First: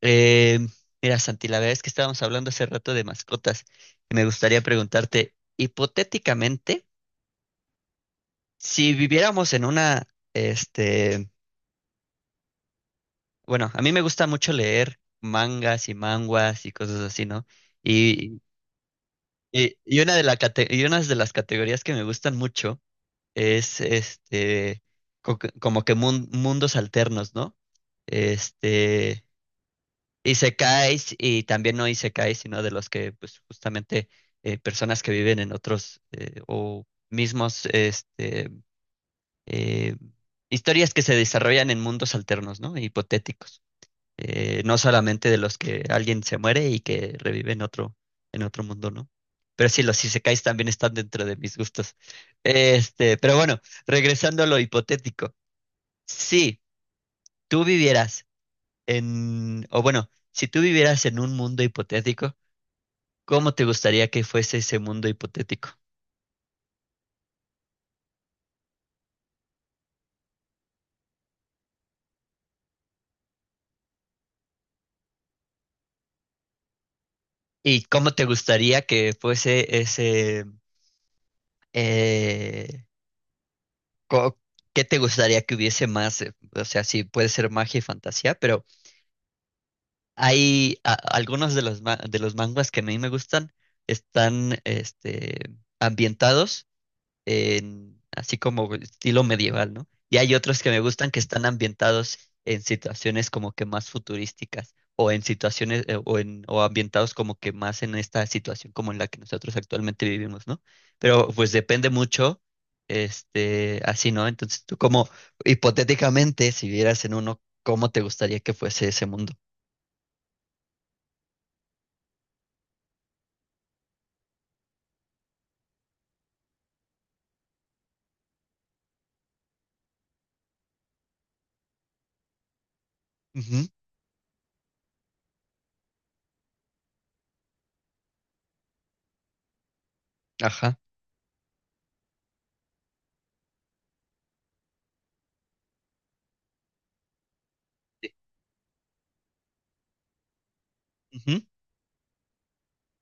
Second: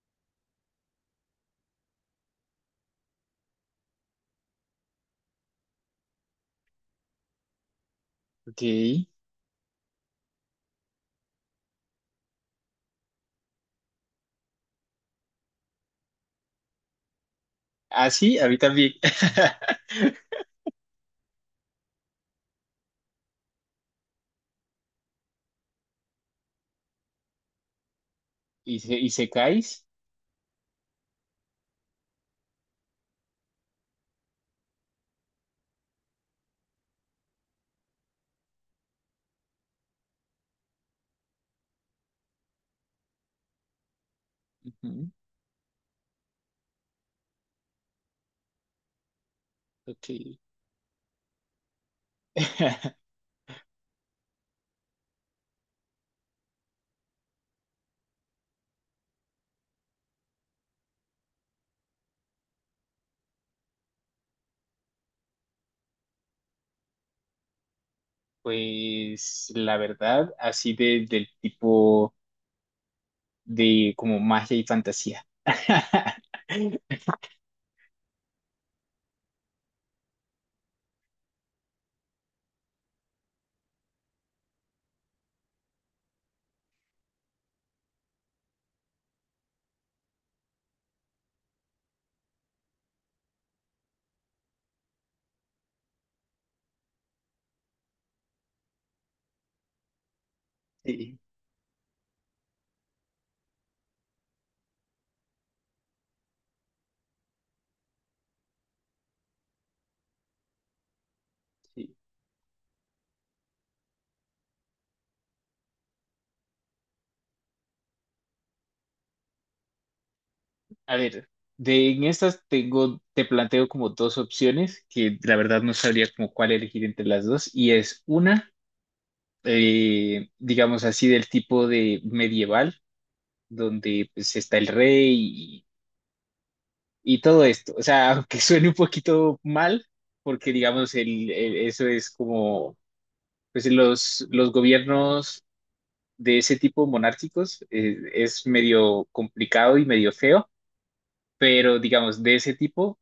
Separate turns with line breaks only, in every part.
Eh, mira, Santi, la verdad es que estábamos hablando hace rato de mascotas y me gustaría preguntarte, hipotéticamente, si
Ok.
viviéramos en una, este, bueno, a mí me gusta mucho leer mangas y manguas y cosas así, ¿no?
Ah, sí,
Y,
a mí también.
y una de la cate- y unas de las categorías que me gustan mucho es, como que mundos alternos, ¿no?
¿Y
Este,
secáis?
Isekais y también no isekais, sino de los que pues justamente personas que viven en otros o mismos eh, historias que se desarrollan en mundos alternos, ¿no? Hipotéticos. No
Ujú.
solamente de los que alguien se muere y que revive en otro mundo, ¿no? Pero sí, los
Ok.
isekais también están dentro de mis gustos. Pero bueno, regresando a lo hipotético. Si tú vivieras en, o bueno, si tú vivieras en un mundo hipotético, ¿cómo te gustaría que fuese ese mundo hipotético?
Pues la verdad, así de, del tipo de como magia y fantasía.
¿Y cómo te gustaría que fuese ese... eh, co- qué te gustaría que hubiese más? O sea, sí, puede ser magia y fantasía, pero hay algunos de los, de los manguas que a mí me gustan, están ambientados en- así como estilo medieval, ¿no? Y hay otros que me gustan
Sí,
que están ambientados en situaciones como que más futurísticas o en situaciones o en o ambientados como que más en esta situación como en la que nosotros actualmente vivimos, ¿no? Pero pues depende
sí.
mucho así, ¿no? Entonces tú como hipotéticamente si vieras en uno, ¿cómo te gustaría que fuese ese mundo?
A ver, de en estas tengo, te planteo como dos opciones que la verdad no sabría como cuál elegir entre las dos. Y es una, digamos así, del tipo de medieval,
Ujú,
donde pues está el rey y todo esto. O sea, aunque suene un poquito mal, porque
ajá,
digamos, eso es como, pues los gobiernos de ese tipo monárquicos,
sí,
es medio complicado y medio feo,
ujú,
pero digamos, de ese tipo,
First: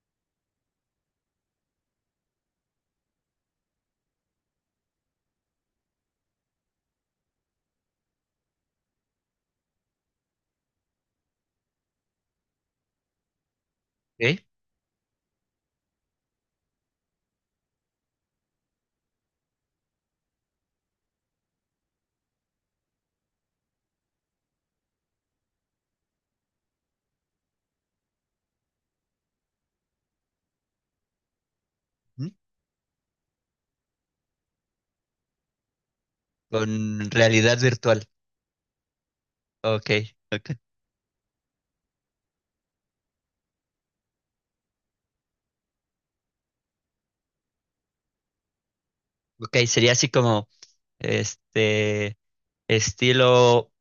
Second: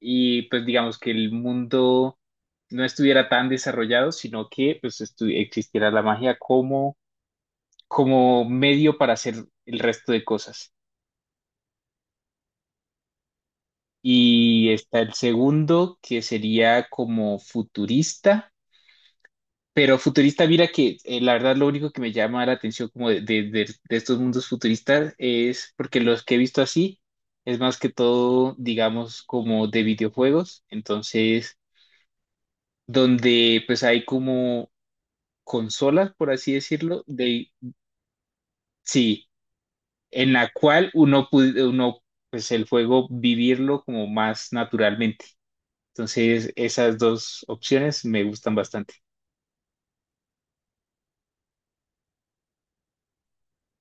y pues digamos que el mundo no estuviera tan desarrollado, sino que pues existiera la magia como, como medio para hacer el resto de cosas.
ok,
Y está el segundo, que sería como futurista. Pero futurista, mira que, la verdad lo único que me llama la atención como de estos mundos futuristas es porque los que he visto así es más que todo, digamos, como de videojuegos, entonces,
ujú.
donde pues hay como consolas, por así decirlo,
Con
de,
realidad virtual.
sí,
Ok,
en
ok.
la cual uno pues el juego vivirlo como más naturalmente. Entonces, esas dos opciones me gustan bastante.
Ok, sería así como Este, estilo,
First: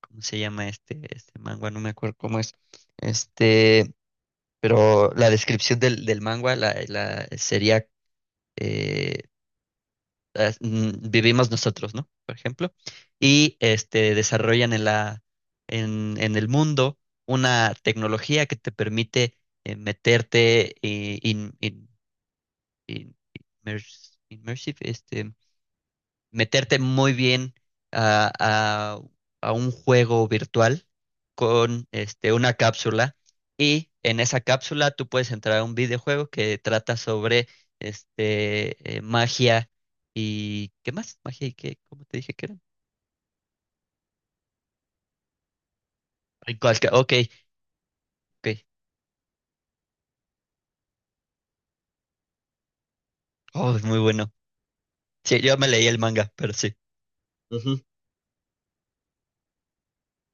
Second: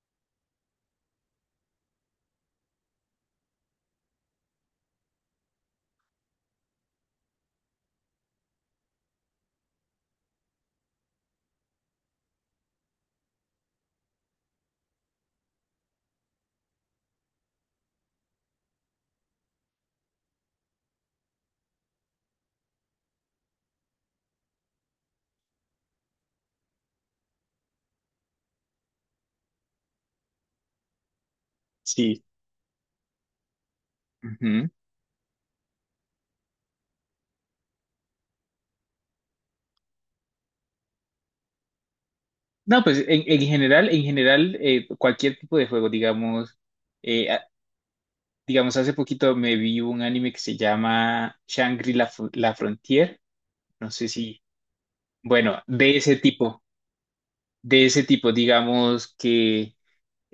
¿cómo se llama este? Este manga, no me acuerdo cómo es. Este, pero la descripción del manga la sería eh, vivimos nosotros, ¿no? Por ejemplo. Y este desarrollan en la en el mundo una tecnología que te permite meterte in- immersive, meterte muy bien a, a- a un juego virtual con
Sí.
una cápsula y en esa cápsula tú puedes entrar a un videojuego que trata sobre magia y... ¿Qué más? Magia y qué, ¿cómo te dije que era?
No, pues en general, cualquier tipo de juego,
Ay,
digamos,
Ok,
eh, a-
ok.
digamos, hace poquito me vi un anime que se llama Shangri-La Fr- La Frontier,
Oh, es
no
muy
sé
bueno.
si,
Sí, yo
bueno,
me leí el manga, pero sí. Ujú.
de ese tipo, digamos que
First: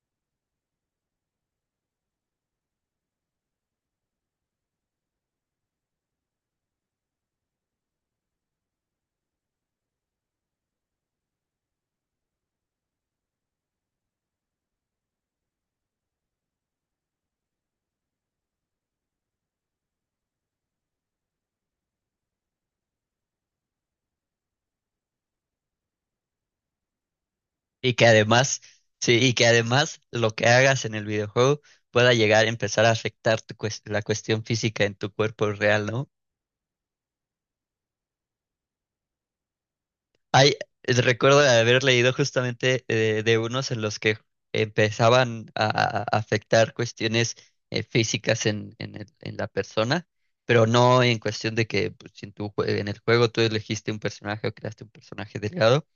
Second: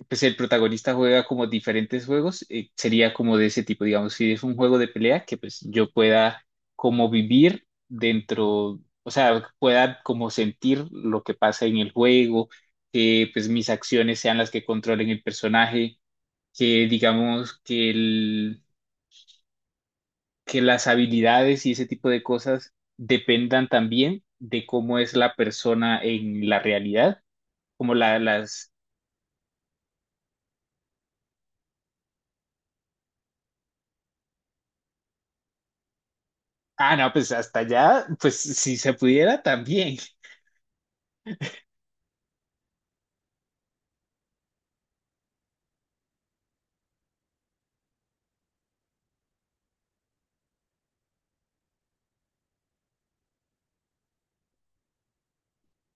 pues el protagonista juega como diferentes juegos, sería como de ese tipo, digamos, si es un juego de pelea, que pues yo pueda como vivir dentro, o sea, pueda como sentir lo que pasa en el juego, que pues mis acciones sean las que controlen el personaje, que digamos que, el, que las habilidades y ese tipo de cosas dependan también de cómo es la persona en la realidad,
Y
como
que
la,
además,
las
sí, y que además lo que hagas en el videojuego pueda llegar a empezar a afectar la cuestión física en tu cuerpo real, ¿no?
Ah, no, pues hasta allá, pues si se pudiera también.
Hay, recuerdo haber leído justamente de unos en los que empezaban a afectar cuestiones físicas en, en la persona, pero no en cuestión de que pues, si en, en el juego tú elegiste un personaje o creaste un personaje delgado,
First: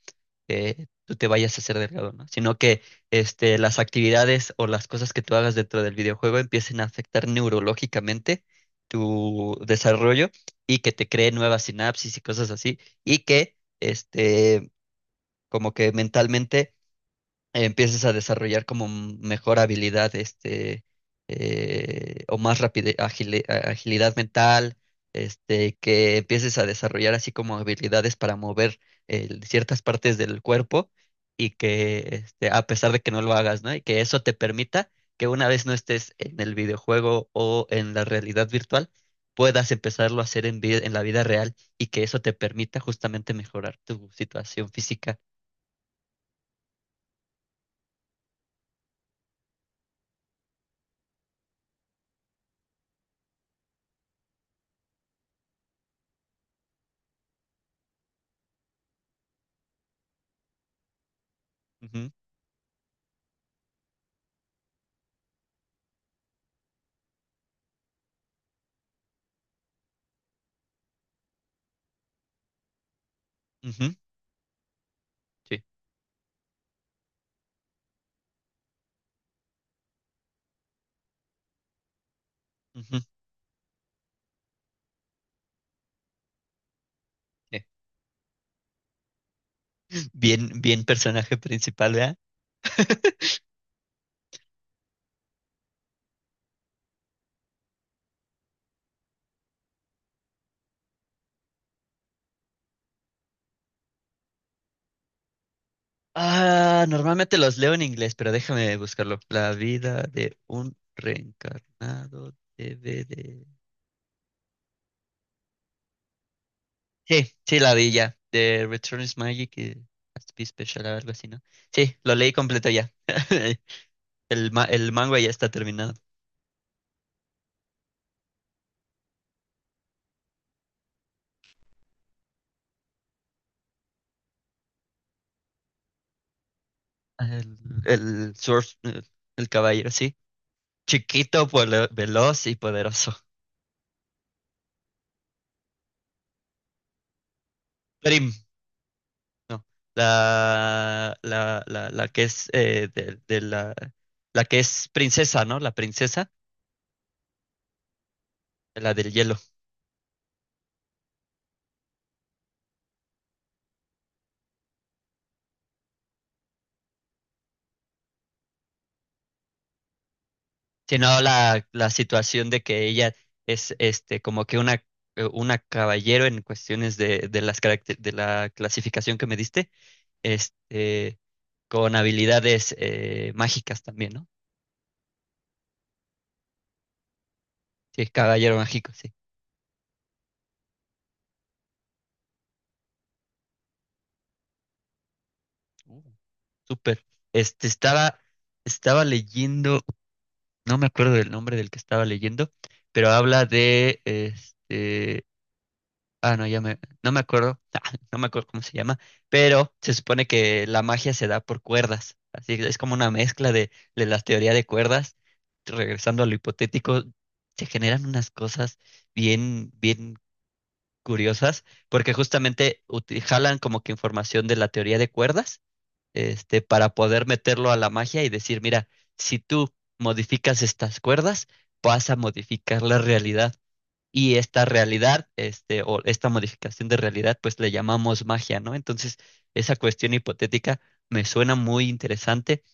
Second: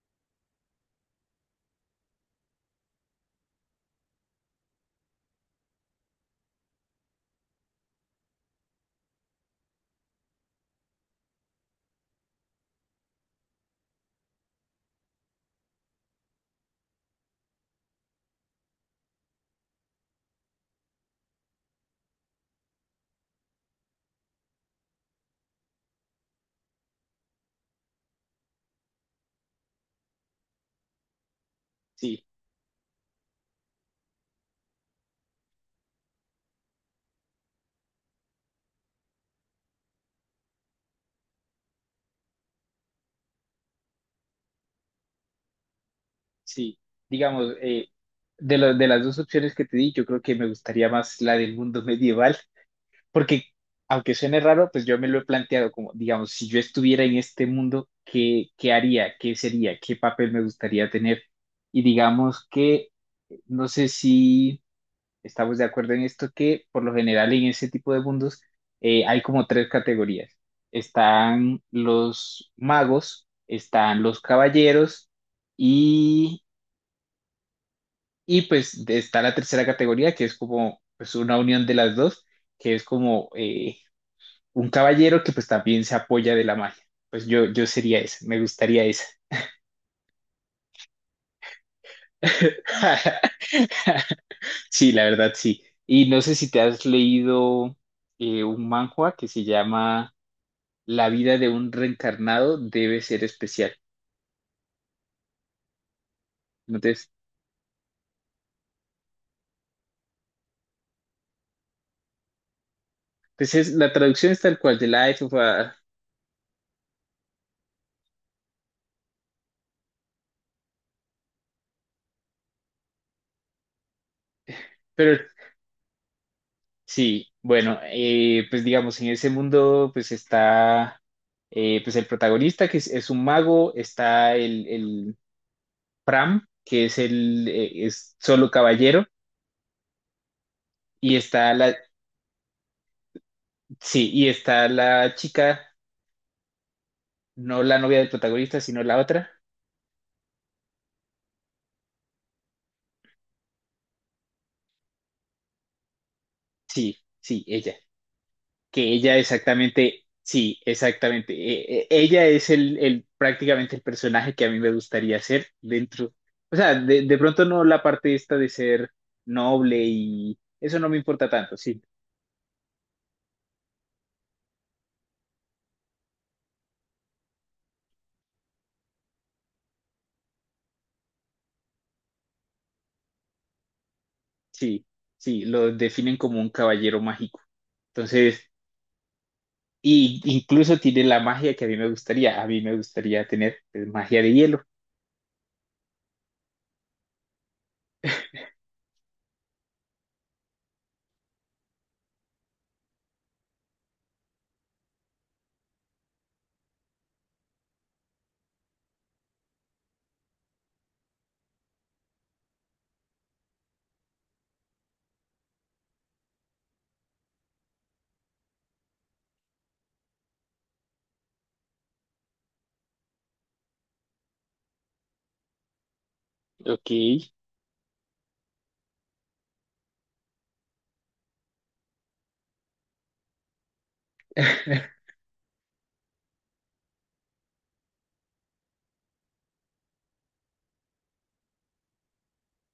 tú te vayas a hacer delgado, ¿no? Sino que las actividades o las cosas que tú hagas dentro del videojuego empiecen a afectar neurológicamente tu desarrollo y que te cree nuevas sinapsis y cosas así, y que como que mentalmente empieces a desarrollar como mejor habilidad, o más agilidad mental, que empieces a desarrollar así como habilidades para mover ciertas partes del cuerpo y que,
Sí,
a pesar de que no lo hagas, ¿no? Y que eso te permita que una vez no estés en el videojuego o en la realidad virtual, puedas empezarlo a hacer en, en la vida real y que eso te permita justamente mejorar tu situación física.
sí. Digamos, de las dos opciones que te di, yo creo que me gustaría más la del mundo medieval, porque aunque suene raro, pues yo me lo he planteado como, digamos, si yo estuviera en este mundo, ¿qué, qué haría? ¿Qué sería? ¿Qué papel me gustaría tener? Y
Ujú,
digamos que, no sé si... Estamos de acuerdo en esto que por lo general en ese tipo de mundos, hay como tres categorías. Están los magos,
ujú,
están los caballeros y, está la tercera categoría que es como pues una unión de las dos, que es
sí.
como, un caballero que pues también se apoya de la magia. Pues yo sería esa, me gustaría esa.
Bien, bien personaje principal, ¿verdad?
Sí, la verdad sí. Y no sé si te has leído, un manhwa que se llama... La vida de un reencarnado debe ser especial.
Ah,
Entonces,
normalmente los leo en inglés, pero déjame buscarlo. La vida de un reencarnado DVD.
pues es, la traducción es tal cual, de Life of a...
Sí, sí, la vi ya. The Return is Magic y Has to be Special, algo así, ¿no? Sí, lo leí completo ya. El, el manga
Pero
ya está terminado.
sí, bueno, pues digamos, en ese mundo pues está, pues el protagonista que es un mago, está el Pram, que es el,
El,
es
el
solo caballero,
Sword- el caballero, sí.
y
Chiquito,
está la,
veloz y poderoso.
sí, y está la chica, no la novia del
Prim,
protagonista, sino la otra.
no, la que es de la, la que es princesa, ¿no? La princesa,
Sí, sí, ella. Que
la del
ella
hielo.
exactamente, sí, exactamente. Ella es prácticamente el personaje que a mí me gustaría ser dentro. O sea, de pronto no la parte esta de ser noble y eso no me
Sino
importa tanto, sí,
la situación de que ella es este como que una caballero en cuestiones de de la clasificación que me diste, este, con habilidades mágicas también, ¿no?
sí, sí, lo definen como un caballero mágico.
Sí,
Entonces,
caballero mágico, sí.
y incluso tiene la magia que a mí me gustaría. A mí me gustaría tener pues, magia de hielo.
Uh, súper. Este estaba, estaba leyendo. No me acuerdo del nombre del que estaba leyendo, pero habla de no me acuerdo, ah, no me acuerdo cómo se llama, pero se supone que la magia se da por cuerdas, así que es como una mezcla de las teorías de cuerdas, regresando a lo hipotético, se generan unas cosas bien, bien curiosas, porque justamente jalan como que información de la teoría de cuerdas para
Ok,
poder meterlo a la magia y decir, mira, si tú modificas estas cuerdas, vas a modificar la realidad. Y esta realidad, o esta modificación de realidad, pues le llamamos magia, ¿no? Entonces, esa cuestión hipotética me suena muy interesante.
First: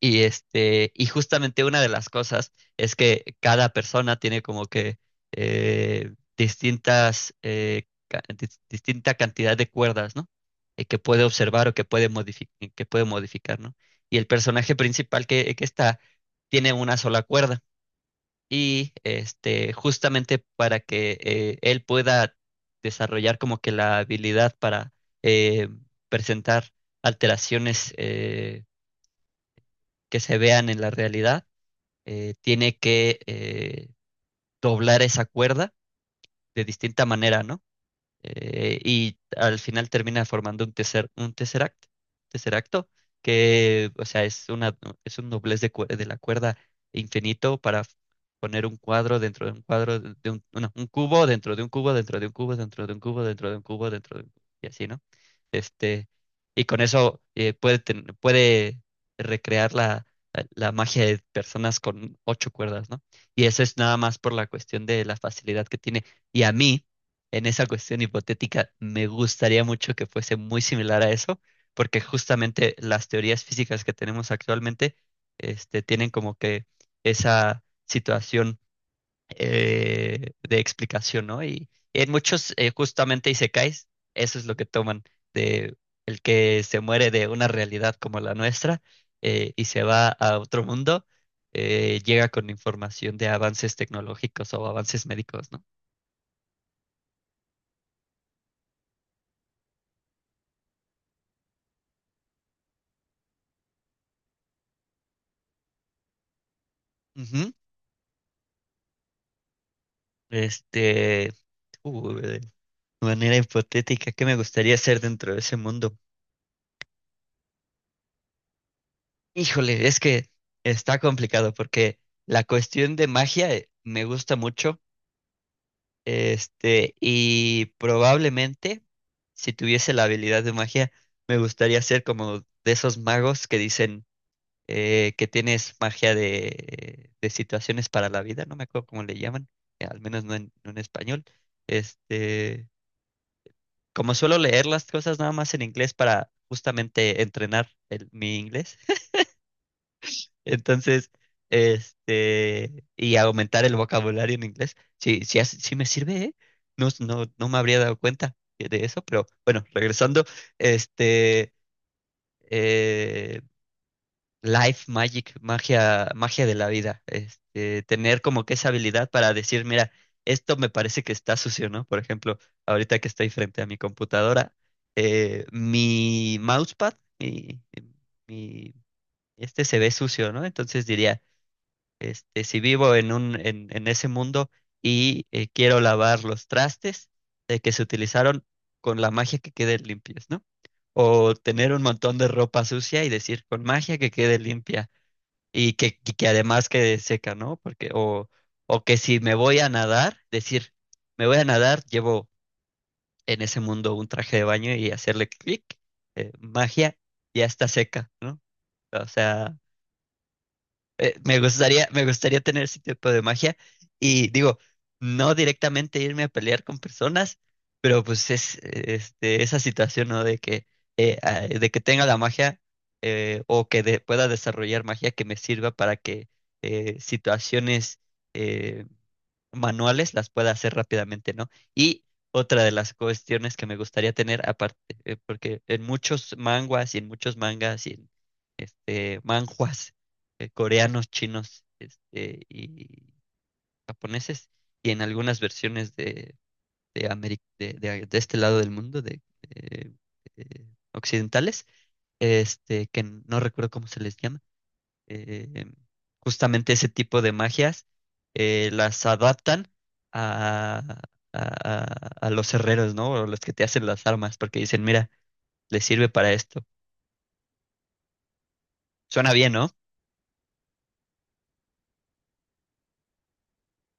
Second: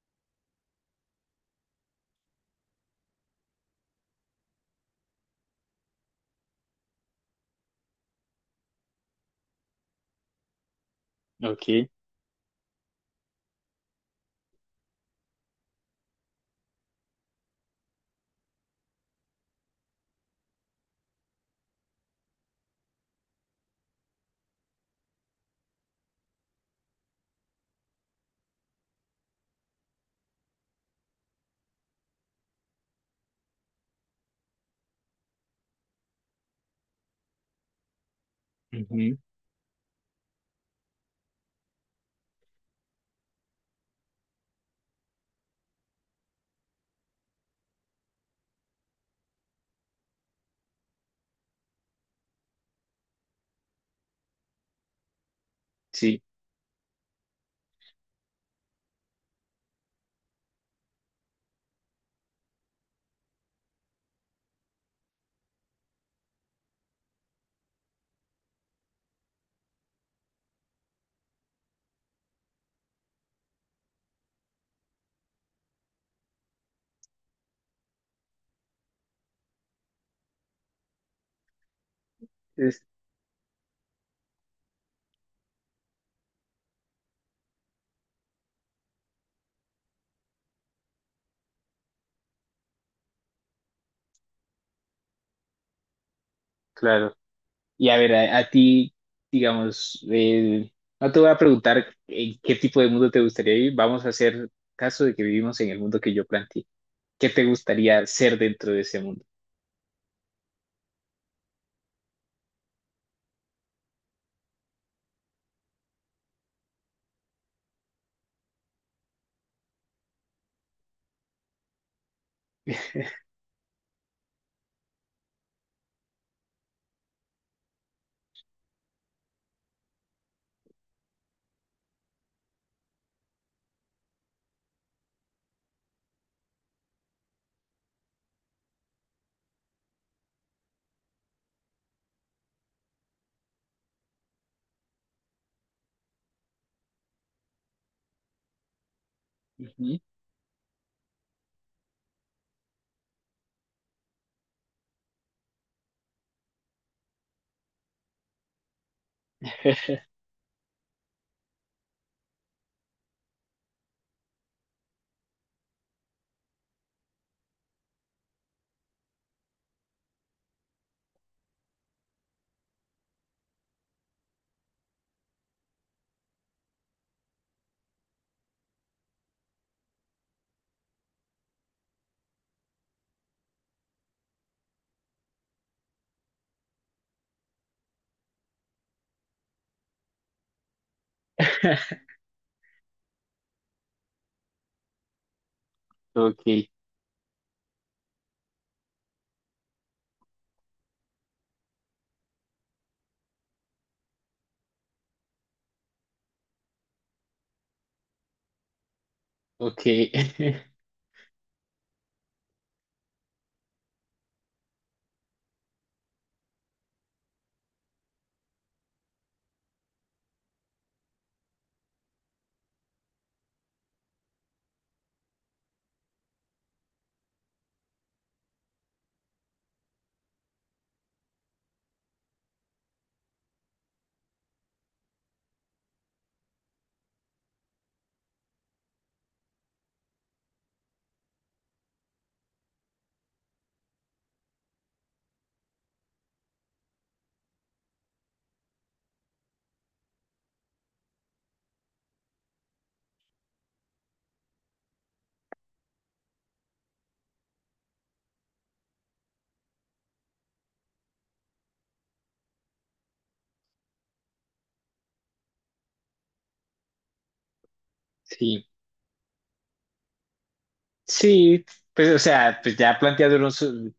Y y justamente una de las cosas es que cada persona tiene como que distinta cantidad de cuerdas, ¿no? Que puede observar o que
ok.
puede modificar, ¿no? Y el personaje principal que está tiene una sola cuerda. Y justamente para que él pueda desarrollar como que la habilidad para eh, presentar alteraciones que se vean en la realidad, tiene que doblar esa cuerda de distinta manera, ¿no? eh,
Ujú.
y al final termina formando un tesseract, tesseracto, que, o sea, es una, es un doblez de la cuerda infinito poner un cuadro dentro de un cuadro, de un, no, un cubo dentro de un cubo, dentro de un cubo, dentro de un cubo, dentro de un cubo, dentro de un cubo, y así, ¿no? Este,
Sí,
y con eso puede recrear la magia de personas con ocho cuerdas, ¿no? Y eso es nada más por la cuestión de la facilidad que tiene. Y a mí, en esa cuestión hipotética, me gustaría mucho que fuese muy similar a eso, porque justamente las teorías físicas que tenemos actualmente, tienen como que esa situación de explicación, ¿no? Y en muchos,
es
justamente isekais, eso es lo que toman de el que se muere de una realidad como la nuestra, y se va a otro mundo, llega con información de avances tecnológicos o avances médicos, ¿no?
claro. Y a ver, a ti, digamos, no te voy a preguntar en qué tipo de mundo te gustaría vivir, vamos a hacer caso de que vivimos en el mundo que yo planteé. ¿Qué te
Ujú.
gustaría ser dentro de ese mundo?
Este, de manera hipotética, ¿qué me gustaría hacer dentro de ese mundo? Híjole, es que está complicado porque la cuestión de magia me gusta mucho, y probablemente si tuviese la habilidad de magia, me gustaría ser como de esos magos que dicen que tienes magia de situaciones para la vida, no me acuerdo cómo le llaman, al menos no en, no en español, este como suelo leer las cosas nada más en inglés para justamente entrenar mi inglés,
Ujú.
entonces, y aumentar el vocabulario en inglés, sí, sí, sí me sirve, ¿eh? No, no, no me habría dado cuenta de eso, pero bueno, regresando, este, eh, Life Magic, magia, magia de la vida. Tener como que esa habilidad para decir, mira, esto me parece que está sucio, ¿no? Por ejemplo, ahorita que estoy frente a mi computadora, mi mousepad, mi- este se ve sucio, ¿no? Entonces diría, si vivo en un, en ese mundo y quiero lavar los trastes de que se utilizaron con la magia que queden limpios, ¿no? O tener un montón de ropa sucia y decir, con magia que quede limpia y que
Ok,
además quede seca, ¿no? Porque, o que si me voy a nadar, decir, me voy a nadar, llevo en ese mundo un traje de baño y hacerle clic, magia, ya está seca, ¿no? O sea,
ok.
me gustaría tener ese tipo de magia y digo, no directamente irme a pelear con personas, pero pues es esa situación, ¿no? De que tenga la magia, pueda desarrollar magia que me sirva para que situaciones eh, manuales las pueda hacer rápidamente, ¿no? Y otra de las cuestiones que me gustaría tener aparte, porque en muchos manguas y en muchos mangas y en manhwas coreanos, chinos y japoneses, y en algunas versiones de este lado del mundo, de occidentales, que no recuerdo cómo se les llama, eh, justamente ese tipo de magias, las adaptan a, a- a- a los herreros, ¿no? O los que te hacen las armas, porque dicen, mira, les sirve para esto.
Sí,
Suena bien, ¿no?
sí, pues o sea, pues ya planteándolo su-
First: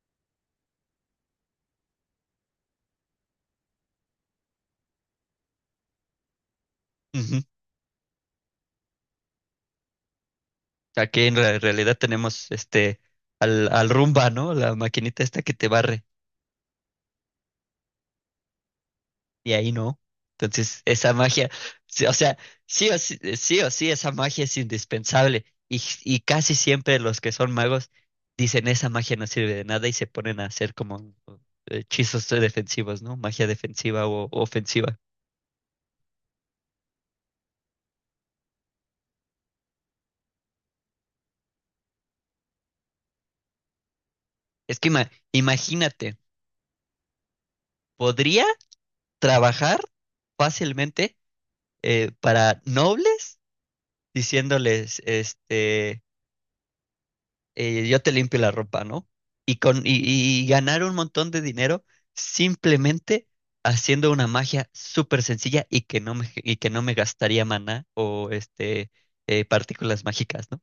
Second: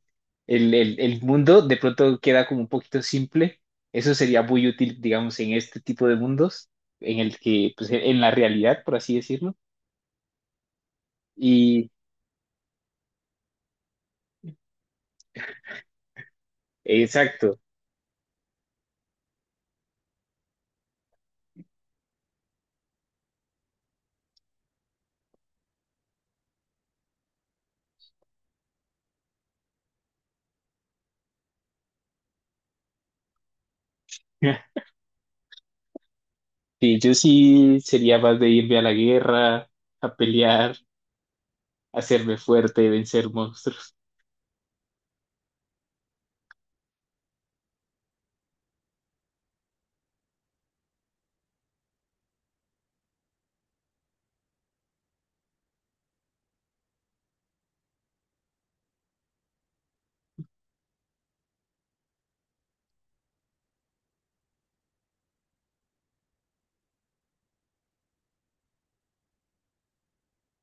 el mundo de pronto queda como un poquito simple. Eso sería muy útil, digamos, en este tipo de mundos, en el
Ujú.
que, pues en la realidad, por así decirlo.
Aquí realidad tenemos al Roomba, ¿no? La maquinita esta que te barre.
Exacto.
Y ahí no. Entonces, esa magia, sí, o sea, sí o sí, esa magia es indispensable. Y casi siempre los que son magos dicen esa magia no sirve de nada y se ponen a hacer como uh, hechizos defensivos, ¿no? Magia defensiva o ofensiva.
Sí, yo sí sería más de irme a la guerra, a pelear, hacerme fuerte, vencer monstruos.
Es que imagínate, podría trabajar fácilmente para nobles diciéndoles, yo te limpio la ropa, ¿no? Y, con, y, y ganar un montón de dinero simplemente haciendo una magia súper sencilla y que no me, y que no me gastaría maná o partículas mágicas, ¿no?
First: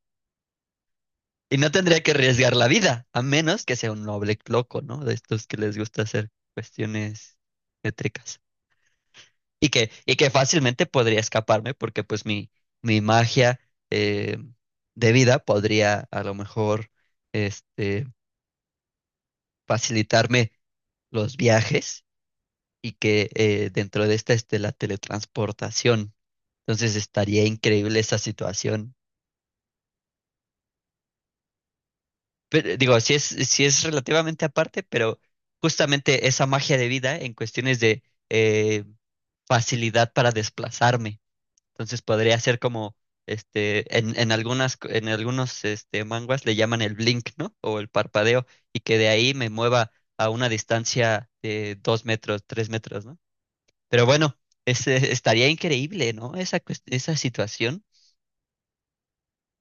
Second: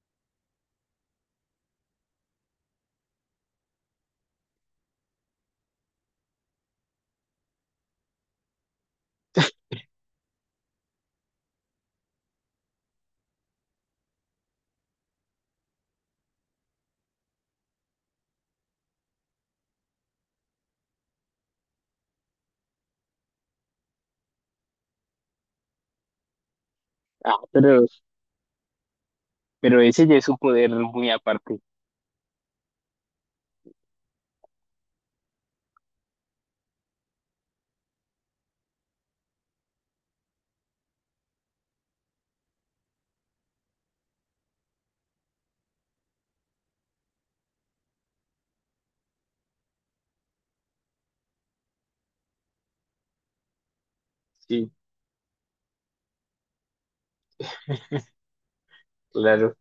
Y no tendría que arriesgar la vida, a menos que sea un noble loco, ¿no? De estos que les gusta hacer cuestiones métricas. Y que fácilmente podría escaparme porque pues mi magia eh, de vida podría a lo mejor este, facilitarme los viajes y que dentro de esta esté la teletransportación. Entonces
Ah,
estaría increíble esa situación.
pero ese ya es un poder muy aparte.
Pero, digo, si es, si es relativamente aparte, pero justamente esa magia de vida en cuestiones de eh, facilidad para desplazarme. Entonces podría ser como en algunas, en algunos manguas le llaman el blink, ¿no? O el parpadeo, y que de ahí me mueva a una distancia de 2 metros, 3 metros, ¿no? Pero bueno,
Sí,
estaría increíble, ¿no? Esa, esa situación.
claro.